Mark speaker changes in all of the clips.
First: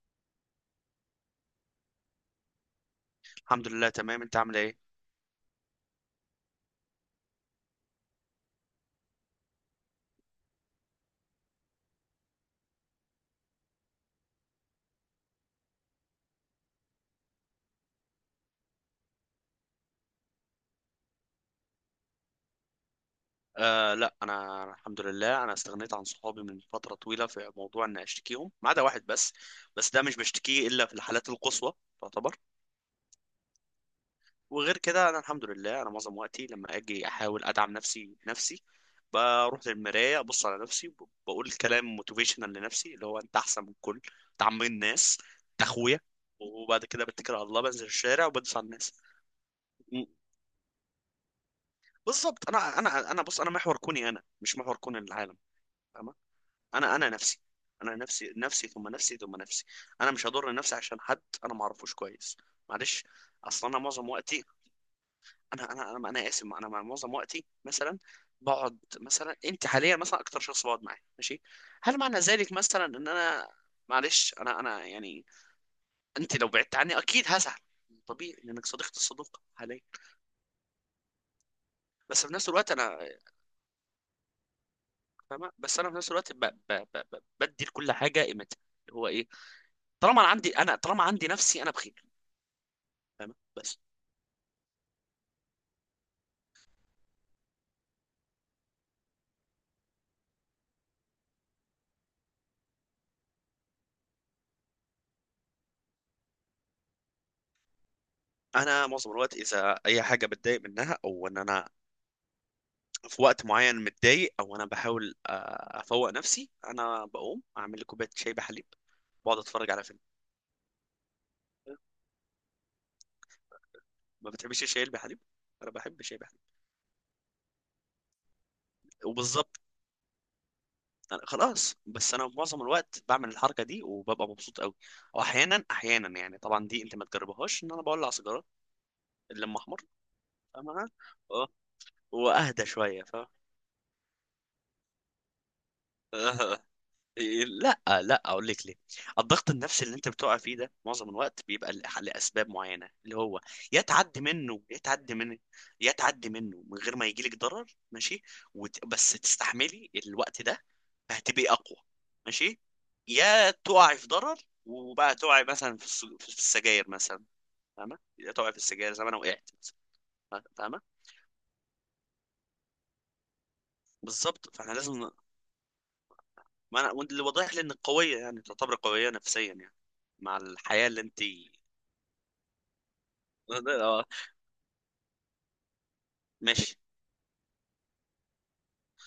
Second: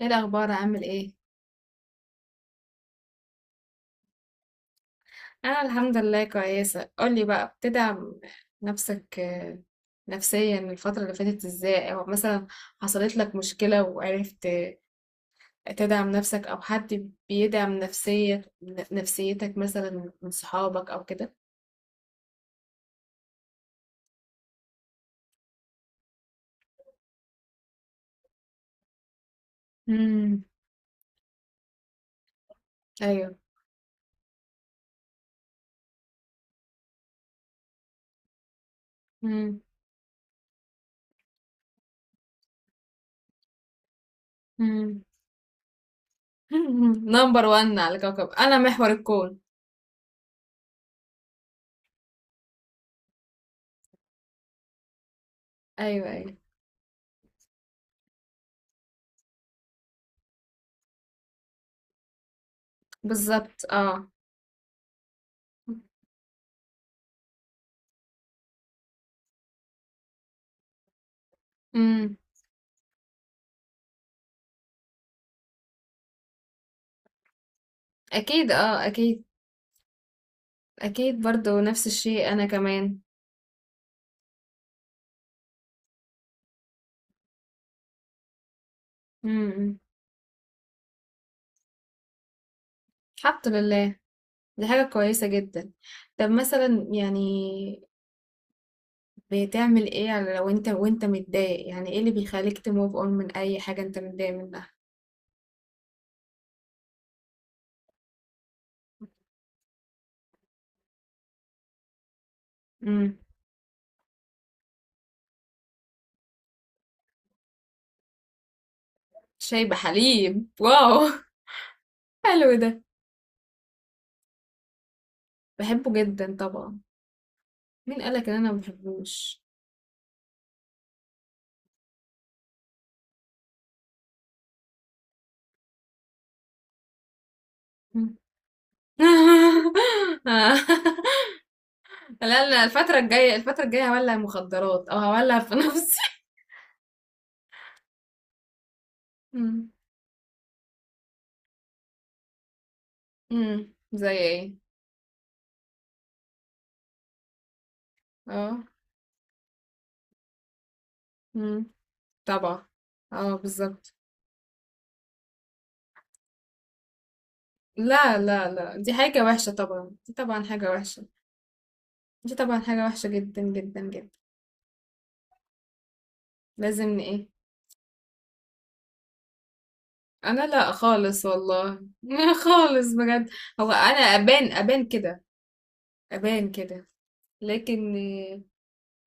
Speaker 1: ايه الاخبار؟ عامل ايه؟
Speaker 2: الحمد لله، تمام. انت عامل ايه؟
Speaker 1: انا الحمد لله كويسه. قولي بقى بتدعم نفسك نفسيا الفتره اللي فاتت ازاي، او مثلا حصلت لك مشكله وعرفت تدعم نفسك، او حد بيدعم نفسيتك مثلا من صحابك او كده؟
Speaker 2: لا، انا الحمد لله. انا استغنيت عن صحابي من فتره طويله في موضوع ان اشتكيهم، ما عدا واحد بس. بس ده مش
Speaker 1: امم.
Speaker 2: بشتكيه الا في الحالات القصوى، تعتبر.
Speaker 1: ايوه.
Speaker 2: وغير كده انا الحمد لله، انا معظم وقتي لما اجي احاول ادعم نفسي بنفسي.
Speaker 1: امم.
Speaker 2: بروح للمرايه، ابص على نفسي، بقول كلام موتيفيشنال لنفسي، اللي هو: انت احسن من الكل، انت عم
Speaker 1: امم.
Speaker 2: الناس، انت اخويا. وبعد كده بتكل على
Speaker 1: نمبر
Speaker 2: الله،
Speaker 1: وان
Speaker 2: بنزل
Speaker 1: على
Speaker 2: الشارع
Speaker 1: كوكب،
Speaker 2: وبدوس
Speaker 1: انا
Speaker 2: على
Speaker 1: محور
Speaker 2: الناس.
Speaker 1: الكون.
Speaker 2: م- بالظبط. انا بص، انا محور كوني، انا مش محور كون العالم.
Speaker 1: ايوه
Speaker 2: فاهمة؟
Speaker 1: ايوه.
Speaker 2: انا نفسي، انا نفسي نفسي ثم نفسي ثم نفسي. انا مش هضر نفسي عشان حد انا ما اعرفوش كويس، معلش.
Speaker 1: بالظبط
Speaker 2: اصلا انا معظم
Speaker 1: اه.
Speaker 2: وقتي، أنا اسف، انا معظم وقتي مثلا بقعد. مثلا انت حاليا مثلا اكتر شخص بقعد معاه، ماشي. هل
Speaker 1: امم.
Speaker 2: معنى ذلك مثلا ان انا، معلش، انا يعني، انت لو بعدت عني اكيد هزعل، طبيعي،
Speaker 1: اكيد
Speaker 2: لانك
Speaker 1: اه
Speaker 2: صديقتي
Speaker 1: اكيد.
Speaker 2: الصدوق حاليا.
Speaker 1: اكيد برضو نفس
Speaker 2: بس
Speaker 1: الشيء
Speaker 2: في
Speaker 1: انا
Speaker 2: نفس الوقت
Speaker 1: كمان.
Speaker 2: انا، فاهمه؟ بس انا في نفس الوقت بدي لكل حاجه قيمتها، اللي هو ايه؟
Speaker 1: امم.
Speaker 2: طالما انا عندي، انا طالما عندي نفسي، انا بخير. فاهمة؟
Speaker 1: الحمد
Speaker 2: بس
Speaker 1: لله. دي حاجة كويسة جدا. طب مثلا يعني بتعمل ايه لو انت وانت متضايق؟ يعني ايه اللي بيخليك تموف اون من اي حاجة انت متضايق منها؟
Speaker 2: انا معظم الوقت، اذا اي حاجه بتضايق منها، او ان انا
Speaker 1: امم.
Speaker 2: في وقت معين متضايق، او انا بحاول افوق نفسي، انا بقوم اعمل لي كوبايه شاي بحليب، بقعد
Speaker 1: شاي
Speaker 2: اتفرج على فيلم.
Speaker 1: بحليب، واو حلو ده.
Speaker 2: ما بتحبش الشاي بحليب؟ انا
Speaker 1: بحبه
Speaker 2: بحب الشاي
Speaker 1: جدا
Speaker 2: بحليب.
Speaker 1: طبعا. مين قالك ان انا ما بحبوش؟
Speaker 2: وبالظبط، أنا خلاص. بس انا معظم الوقت بعمل الحركه دي وببقى مبسوط قوي. واحيانا احيانا، يعني طبعا دي انت ما تجربهاش، ان انا بولع
Speaker 1: مم.
Speaker 2: سيجاره اللي لما احمر، فاهمة؟ اه.
Speaker 1: لا لا،
Speaker 2: واهدى
Speaker 1: الفترة
Speaker 2: شويه، فاهم.
Speaker 1: الجاية الفترة الجاية هولع مخدرات او هولع في نفسي
Speaker 2: لا لا، اقول لك ليه. الضغط
Speaker 1: امم.
Speaker 2: النفسي اللي انت بتقع فيه ده معظم الوقت بيبقى لاسباب معينه، اللي هو:
Speaker 1: امم،
Speaker 2: يا
Speaker 1: زي
Speaker 2: تعدي
Speaker 1: ايه؟
Speaker 2: منه، يا تعدي منه، يا تعدي منه من غير ما يجيلك ضرر، ماشي.
Speaker 1: اه.
Speaker 2: بس تستحملي الوقت ده فهتبقي
Speaker 1: امم.
Speaker 2: اقوى، ماشي.
Speaker 1: طبعا. اه
Speaker 2: يا
Speaker 1: بالظبط.
Speaker 2: تقعي في ضرر وبقى تقعي مثلا في في السجاير مثلا، فاهمه؟
Speaker 1: لا
Speaker 2: يا
Speaker 1: لا
Speaker 2: تقعي في
Speaker 1: لا، دي
Speaker 2: السجاير زي ما انا
Speaker 1: حاجة
Speaker 2: وقعت
Speaker 1: وحشة طبعا،
Speaker 2: مثلا،
Speaker 1: دي طبعا حاجة
Speaker 2: فاهمه؟
Speaker 1: وحشة. دي طبعا حاجة وحشة جدا جدا جدا.
Speaker 2: بالظبط. فاحنا لازم. ما
Speaker 1: لازم
Speaker 2: انا وأنت اللي
Speaker 1: ايه.
Speaker 2: واضح لي انك قويه، يعني تعتبري قويه نفسيا يعني، مع
Speaker 1: انا لا
Speaker 2: الحياه اللي انت.
Speaker 1: خالص والله خالص بجد. هو انا
Speaker 2: آه،
Speaker 1: ابان كده، ابان
Speaker 2: ماشي.
Speaker 1: كده. لكن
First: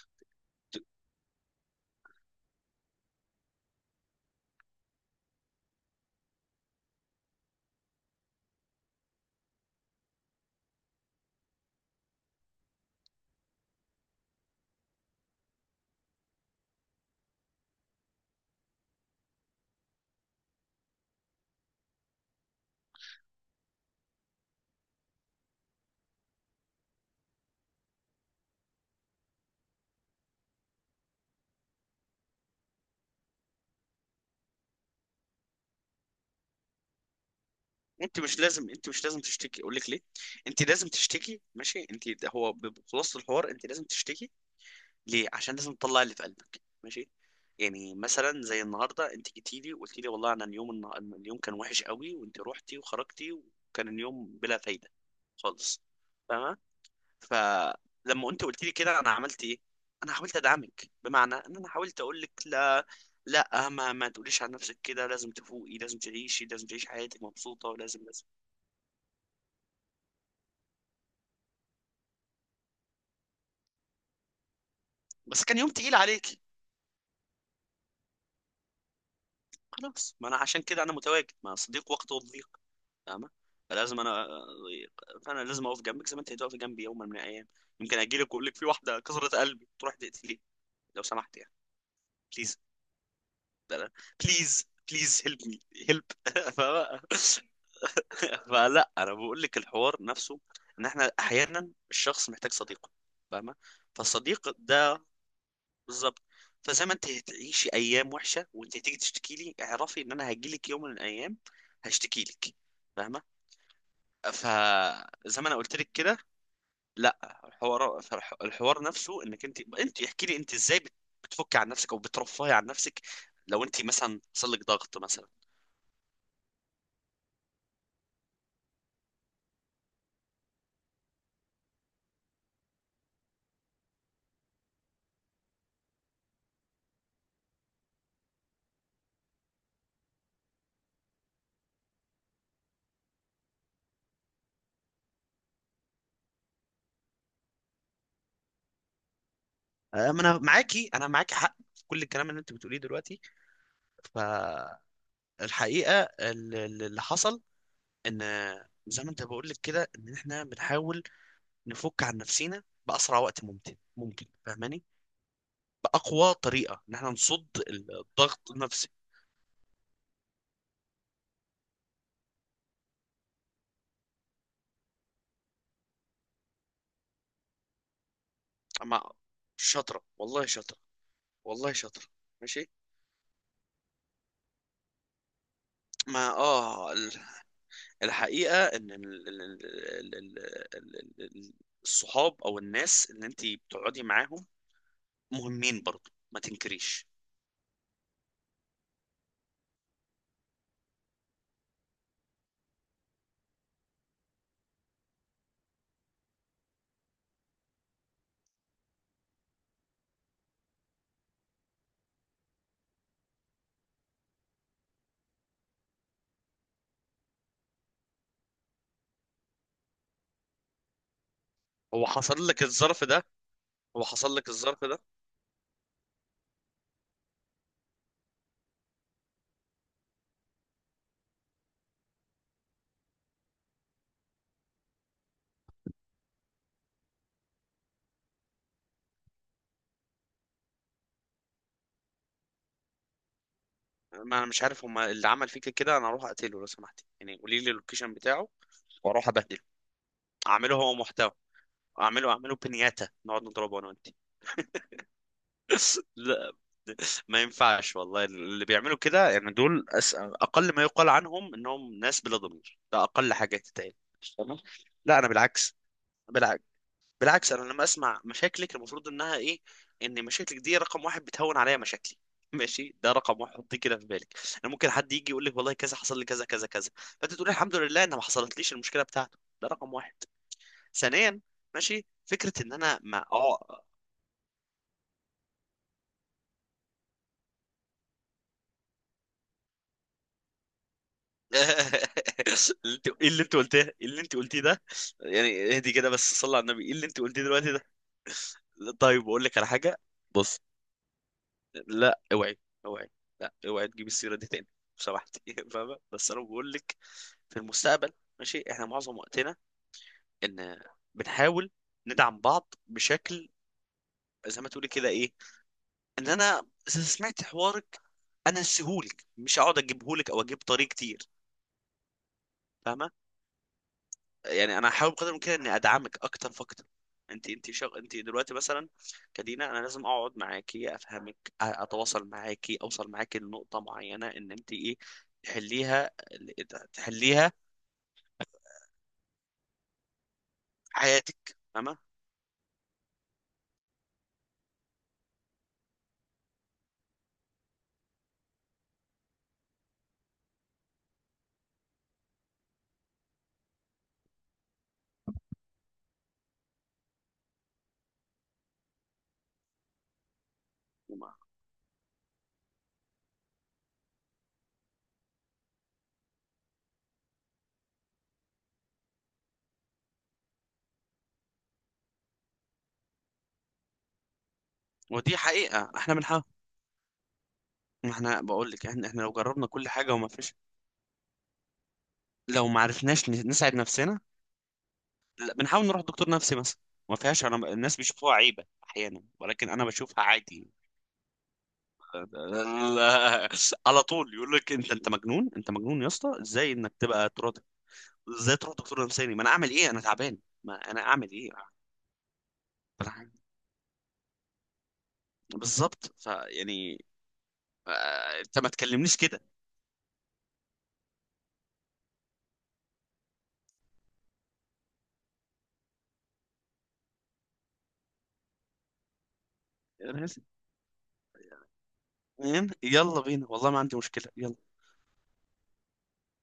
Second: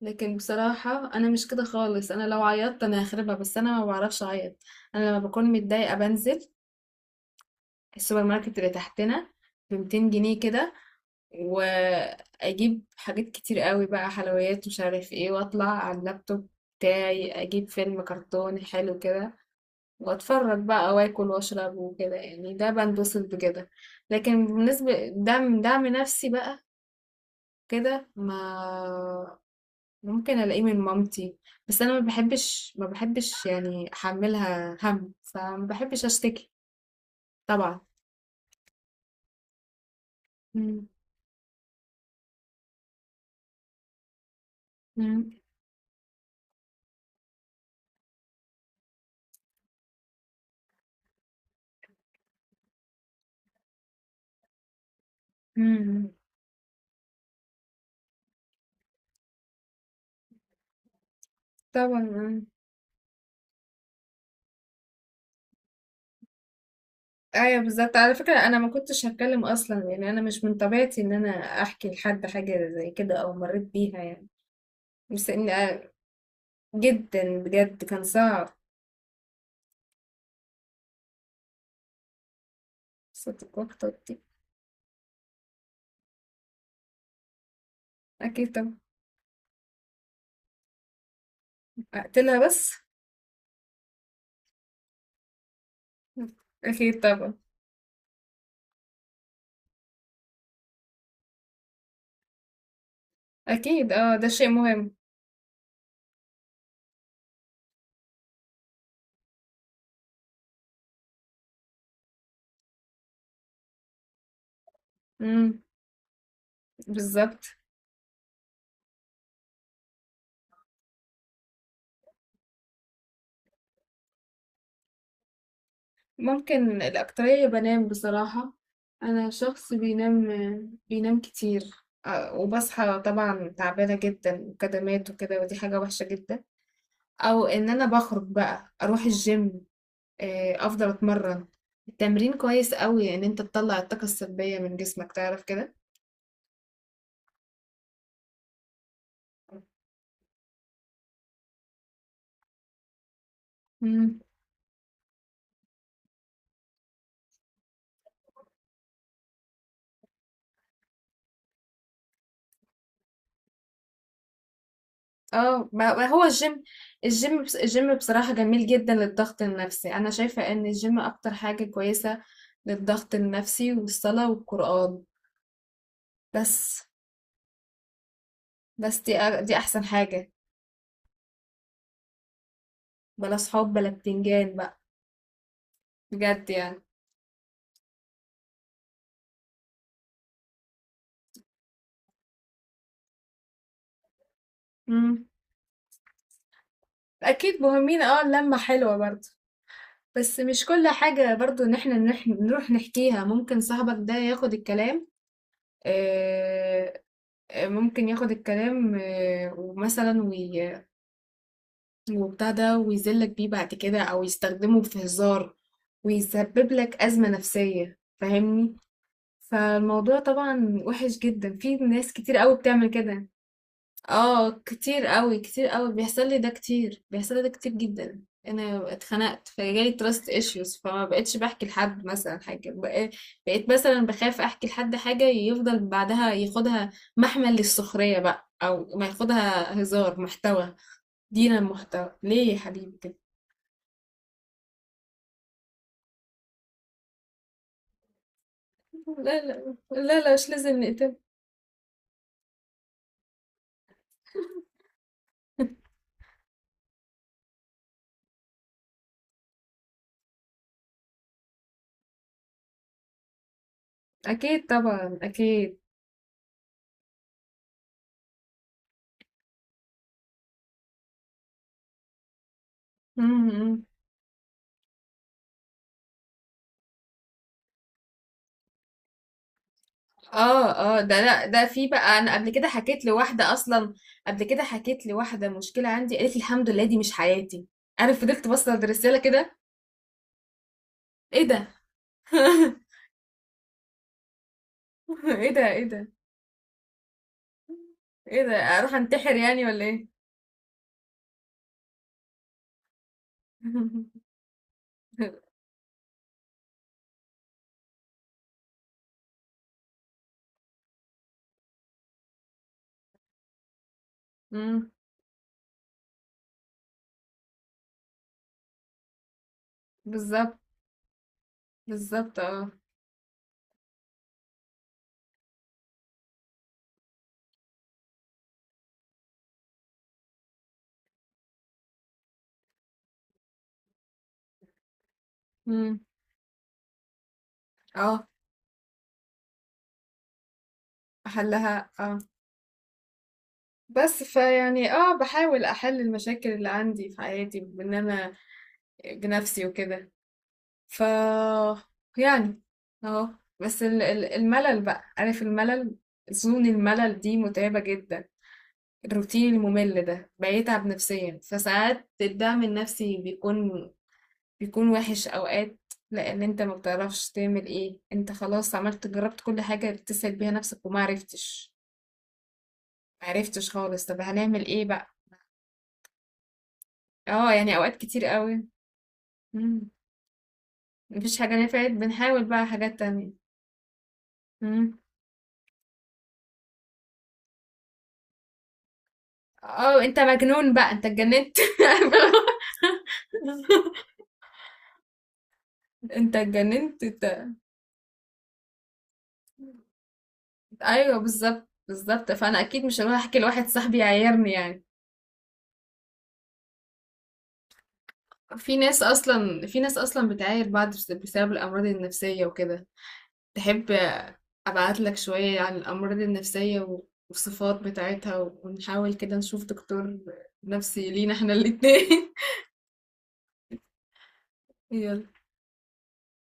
Speaker 1: لكن بصراحة انا مش كده خالص. انا لو عيطت انا هخربها، بس انا ما بعرفش اعيط. انا لما بكون متضايقة بنزل السوبر ماركت اللي تحتنا ب 200 جنيه كده، واجيب حاجات كتير قوي بقى، حلويات مش عارف ايه، واطلع على اللابتوب بتاعي، اجيب فيلم كرتون حلو كده واتفرج بقى، واكل واشرب وكده. يعني ده بنبسط بكده. لكن بالنسبة دعم نفسي بقى كده، ما ممكن الاقيه من مامتي، بس انا ما بحبش يعني احملها هم، فما بحبش اشتكي. طبعا.
Speaker 2: انت مش لازم، انت مش لازم تشتكي. اقول لك ليه؟ انت
Speaker 1: مم.
Speaker 2: لازم تشتكي، ماشي؟ انت هو بخلاصه الحوار انت لازم تشتكي. ليه؟
Speaker 1: مم.
Speaker 2: عشان لازم تطلع اللي في قلبك، ماشي؟ يعني مثلا زي النهارده انت جيتي لي وقلت لي والله انا اليوم اليوم كان وحش قوي، وانت روحتي وخرجتي، وكان اليوم بلا فايده خالص.
Speaker 1: مم.
Speaker 2: فلما انت قلت لي كده انا عملت ايه؟ انا حاولت ادعمك، بمعنى ان انا حاولت اقول لك:
Speaker 1: طبعا.
Speaker 2: لا، لا ما تقوليش عن نفسك كده، لازم تفوقي، لازم تعيشي، لازم تعيشي حياتك
Speaker 1: ايوه
Speaker 2: مبسوطه،
Speaker 1: بالظبط.
Speaker 2: ولازم
Speaker 1: على
Speaker 2: لازم.
Speaker 1: فكره انا ما كنتش هتكلم اصلا، يعني انا مش من طبيعتي ان انا احكي لحد حاجه زي كده او مريت بيها يعني، بس
Speaker 2: بس
Speaker 1: ان
Speaker 2: كان يوم
Speaker 1: آه،
Speaker 2: تقيل عليك.
Speaker 1: جدا بجد كان صعب.
Speaker 2: خلاص، ما انا عشان كده انا متواجد مع صديق وقته الضيق، فاهمه؟
Speaker 1: صوتك وقتك
Speaker 2: فلازم
Speaker 1: دي.
Speaker 2: انا، فانا لازم اقف جنبك زي ما انت هتقفي جنبي يوما من الايام. يمكن اجي لك واقول
Speaker 1: اكيد
Speaker 2: لك في
Speaker 1: طبعا.
Speaker 2: واحده كسرت قلبي، تروح تقتليه لو سمحت يعني.
Speaker 1: اقتلها
Speaker 2: بليز.
Speaker 1: بس.
Speaker 2: بليز. بليز هيلب مي. هيلب.
Speaker 1: اكيد طبعا.
Speaker 2: فلا، انا بقول لك الحوار نفسه، ان احنا احيانا الشخص محتاج صديق، فاهمه؟
Speaker 1: اكيد اه، ده شيء
Speaker 2: فالصديق
Speaker 1: مهم.
Speaker 2: ده بالظبط. فزي ما انت هتعيشي ايام وحشه وانت هتيجي تشتكي لي، اعرفي ان انا هجي لك يوم من الايام هشتكي لك، فاهمه؟ فزي ما انا
Speaker 1: امم.
Speaker 2: قلت لك كده، لا،
Speaker 1: بالظبط.
Speaker 2: الحوار الحوار نفسه، انك انت احكي لي انت ازاي بتفكي عن نفسك او بترفهي عن نفسك لو انت مثلا حصل لك ضغط مثلا.
Speaker 1: ممكن الاكتريه بنام بصراحه، انا شخص بينام كتير. وبصحى طبعا تعبانه جدا وكدمات وكده، ودي حاجه وحشه جدا. او ان انا بخرج بقى اروح الجيم، افضل اتمرن. التمرين كويس قوي ان انت تطلع الطاقة السلبية من جسمك تعرف كده.
Speaker 2: أه، ما انا معاكي، انا معاكي حق في كل الكلام اللي انت بتقوليه دلوقتي. ف،
Speaker 1: مم.
Speaker 2: الحقيقة اللي حصل، ان زي ما انت بقول لك كده، ان احنا بنحاول نفك عن نفسينا بأسرع وقت ممكن، ممكن فاهماني،
Speaker 1: اه، ما هو
Speaker 2: بأقوى
Speaker 1: الجيم.
Speaker 2: طريقة ان احنا
Speaker 1: الجيم،
Speaker 2: نصد
Speaker 1: بس الجيم بصراحة
Speaker 2: الضغط
Speaker 1: جميل
Speaker 2: النفسي
Speaker 1: جدا للضغط النفسي، انا شايفة ان الجيم اكتر حاجة كويسة للضغط النفسي، والصلاة والقرآن، بس بس
Speaker 2: مع،
Speaker 1: دي دي احسن
Speaker 2: شاطرة
Speaker 1: حاجة.
Speaker 2: والله، شاطرة، والله شاطرة، ماشي.
Speaker 1: بلا صحاب بلا بتنجان بقى،
Speaker 2: ما
Speaker 1: بجد يعني.
Speaker 2: اه ال- الحقيقة ان ال- ال- الصحاب او الناس اللي انت بتقعدي معاهم
Speaker 1: مم.
Speaker 2: مهمين برضه، ما تنكريش.
Speaker 1: اكيد مهمين، اه اللمة حلوة برضه. بس مش كل حاجة برضو ان احنا نروح نحكيها. ممكن صاحبك ده ياخد الكلام آه، ممكن ياخد الكلام، ومثلا وبتاع ده ويذلك بيه بعد كده، او يستخدمه في هزار، ويسبب لك أزمة نفسية، فاهمني؟ فالموضوع طبعا وحش جدا، في
Speaker 2: هو
Speaker 1: ناس كتير
Speaker 2: حصل
Speaker 1: قوي
Speaker 2: لك
Speaker 1: بتعمل
Speaker 2: الظرف ده،
Speaker 1: كده.
Speaker 2: هو حصل لك
Speaker 1: اه
Speaker 2: الظرف ده؟
Speaker 1: كتير قوي كتير قوي بيحصل لي ده. كتير جدا. انا اتخنقت، فجالي تراست ايشوز، فما بقتش بحكي لحد مثلا حاجه بقيت مثلا بخاف احكي لحد حاجه يفضل بعدها ياخدها محمل للسخريه بقى، او ما ياخدها هزار محتوى. دينا محتوى ليه يا حبيبي كده.
Speaker 2: ما انا مش عارف، هما اللي عمل فيك كده انا اروح اقتله لو سمحت يعني، قولي لي اللوكيشن بتاعه واروح
Speaker 1: لا
Speaker 2: ابهدله.
Speaker 1: لا لا لا، مش
Speaker 2: اعمله
Speaker 1: لازم
Speaker 2: هو
Speaker 1: نقتل
Speaker 2: محتوى، اعمله بنياتا، نقعد نضربه انا وانت. لا، ما ينفعش والله. اللي بيعملوا كده يعني دول اقل ما يقال عنهم انهم ناس بلا ضمير، ده اقل حاجه تتقال، تمام؟
Speaker 1: اكيد طبعا،
Speaker 2: لا، انا بالعكس،
Speaker 1: اكيد.
Speaker 2: بالعكس، بالعكس. انا لما اسمع مشاكلك المفروض انها ايه؟ ان مشاكلك دي رقم واحد بتهون عليا مشاكلي. ماشي، ده
Speaker 1: م-
Speaker 2: رقم واحد، حطيه
Speaker 1: م.
Speaker 2: كده في بالك. انا ممكن حد يجي يقول لك والله كذا حصل لي كذا كذا كذا، فانت تقول الحمد لله ان ما حصلتليش المشكله بتاعته، ده رقم واحد.
Speaker 1: اه. اه ده
Speaker 2: ثانيا،
Speaker 1: لا، ده في
Speaker 2: ماشي،
Speaker 1: بقى، انا قبل
Speaker 2: فكره
Speaker 1: كده
Speaker 2: ان انا
Speaker 1: حكيت
Speaker 2: ما
Speaker 1: لواحده اصلا. قبل كده حكيت لواحده مشكله عندي، قالت لي الحمد لله دي مش حياتي. انا فضلت بص على الرساله كده، ايه ده
Speaker 2: ايه اللي انت قلتيه؟ إيه اللي انت قلتيه ده؟
Speaker 1: ايه ده،
Speaker 2: يعني
Speaker 1: ايه
Speaker 2: اهدي
Speaker 1: ده.
Speaker 2: كده، بس صلي على النبي، ايه اللي انت قلتيه دلوقتي ده؟
Speaker 1: ايه ده، اروح
Speaker 2: طيب
Speaker 1: انتحر
Speaker 2: اقول لك
Speaker 1: يعني
Speaker 2: على
Speaker 1: ولا
Speaker 2: حاجه.
Speaker 1: ايه؟
Speaker 2: لا اوعي، اوعي، لا اوعي تجيب السيره دي تاني لو سمحت. فاهمه؟ بس انا بقول لك في المستقبل، ماشي؟ احنا معظم وقتنا، ان بنحاول ندعم بعض بشكل زي ما تقولي
Speaker 1: امم.
Speaker 2: كده ايه، ان انا سمعت حوارك، انا اسهولك، مش هقعد اجيبهولك او اجيب
Speaker 1: بالظبط
Speaker 2: طريق كتير،
Speaker 1: بالظبط اه.
Speaker 2: فاهمه؟ يعني انا هحاول بقدر الامكان اني ادعمك اكتر فاكتر. انت دلوقتي مثلا كدينا انا لازم اقعد معاكي، افهمك، اتواصل معاكي، اوصل معاكي لنقطه معينه، ان انت ايه،
Speaker 1: امم.
Speaker 2: تحليها، تحليها
Speaker 1: اه.
Speaker 2: في حياتك،
Speaker 1: احلها
Speaker 2: تمام.
Speaker 1: اه. بس فيعني اه بحاول احل المشاكل اللي عندي في حياتي بان انا بنفسي وكده. ف، يعني، اهو. بس الملل بقى، عارف الملل؟ زون الملل دي متعبة جدا. الروتين الممل ده بيتعب نفسيا، فساعات الدعم النفسي بيكون وحش اوقات، لان انت ما بتعرفش تعمل ايه. انت خلاص عملت، جربت كل حاجة بتسأل بيها نفسك وما عرفتش. ما عرفتش خالص، طب هنعمل ايه بقى؟
Speaker 2: ودي حقيقه، احنا بنحاول.
Speaker 1: اه يعني اوقات كتير
Speaker 2: احنا
Speaker 1: قوي.
Speaker 2: بقول لك احنا لو جربنا
Speaker 1: مم.
Speaker 2: كل حاجه وما فيش،
Speaker 1: مفيش حاجة نفعت، بنحاول بقى
Speaker 2: لو ما
Speaker 1: حاجات
Speaker 2: عرفناش
Speaker 1: تانية.
Speaker 2: نساعد نفسنا، لا، بنحاول نروح دكتور نفسي مثلا، ما فيهاش. انا الناس بيشوفوها عيبه احيانا، ولكن انا
Speaker 1: اه انت
Speaker 2: بشوفها عادي.
Speaker 1: مجنون بقى، انت اتجننت
Speaker 2: على طول يقول لك انت مجنون، انت مجنون يا
Speaker 1: انت
Speaker 2: اسطى، ازاي انك
Speaker 1: اتجننت
Speaker 2: تبقى
Speaker 1: انت.
Speaker 2: تروح؟ ازاي تروح دكتور نفساني؟ ما انا اعمل ايه انا تعبان؟ ما انا
Speaker 1: ايوه
Speaker 2: اعمل ايه؟
Speaker 1: بالظبط بالظبط، فانا اكيد مش هروح
Speaker 2: أنا-
Speaker 1: احكي لواحد صاحبي يعايرني يعني.
Speaker 2: بالظبط. فيعني انت ما
Speaker 1: في ناس
Speaker 2: تكلمنيش كده.
Speaker 1: اصلا في ناس اصلا بتعاير بعض بسبب الامراض النفسيه وكده. تحب ابعت لك شويه عن الامراض النفسيه والصفات بتاعتها، ونحاول كده نشوف دكتور نفسي لينا احنا الاتنين؟
Speaker 2: فاهم؟ يلا بينا والله، ما عندي مشكلة. يلا.
Speaker 1: يلا.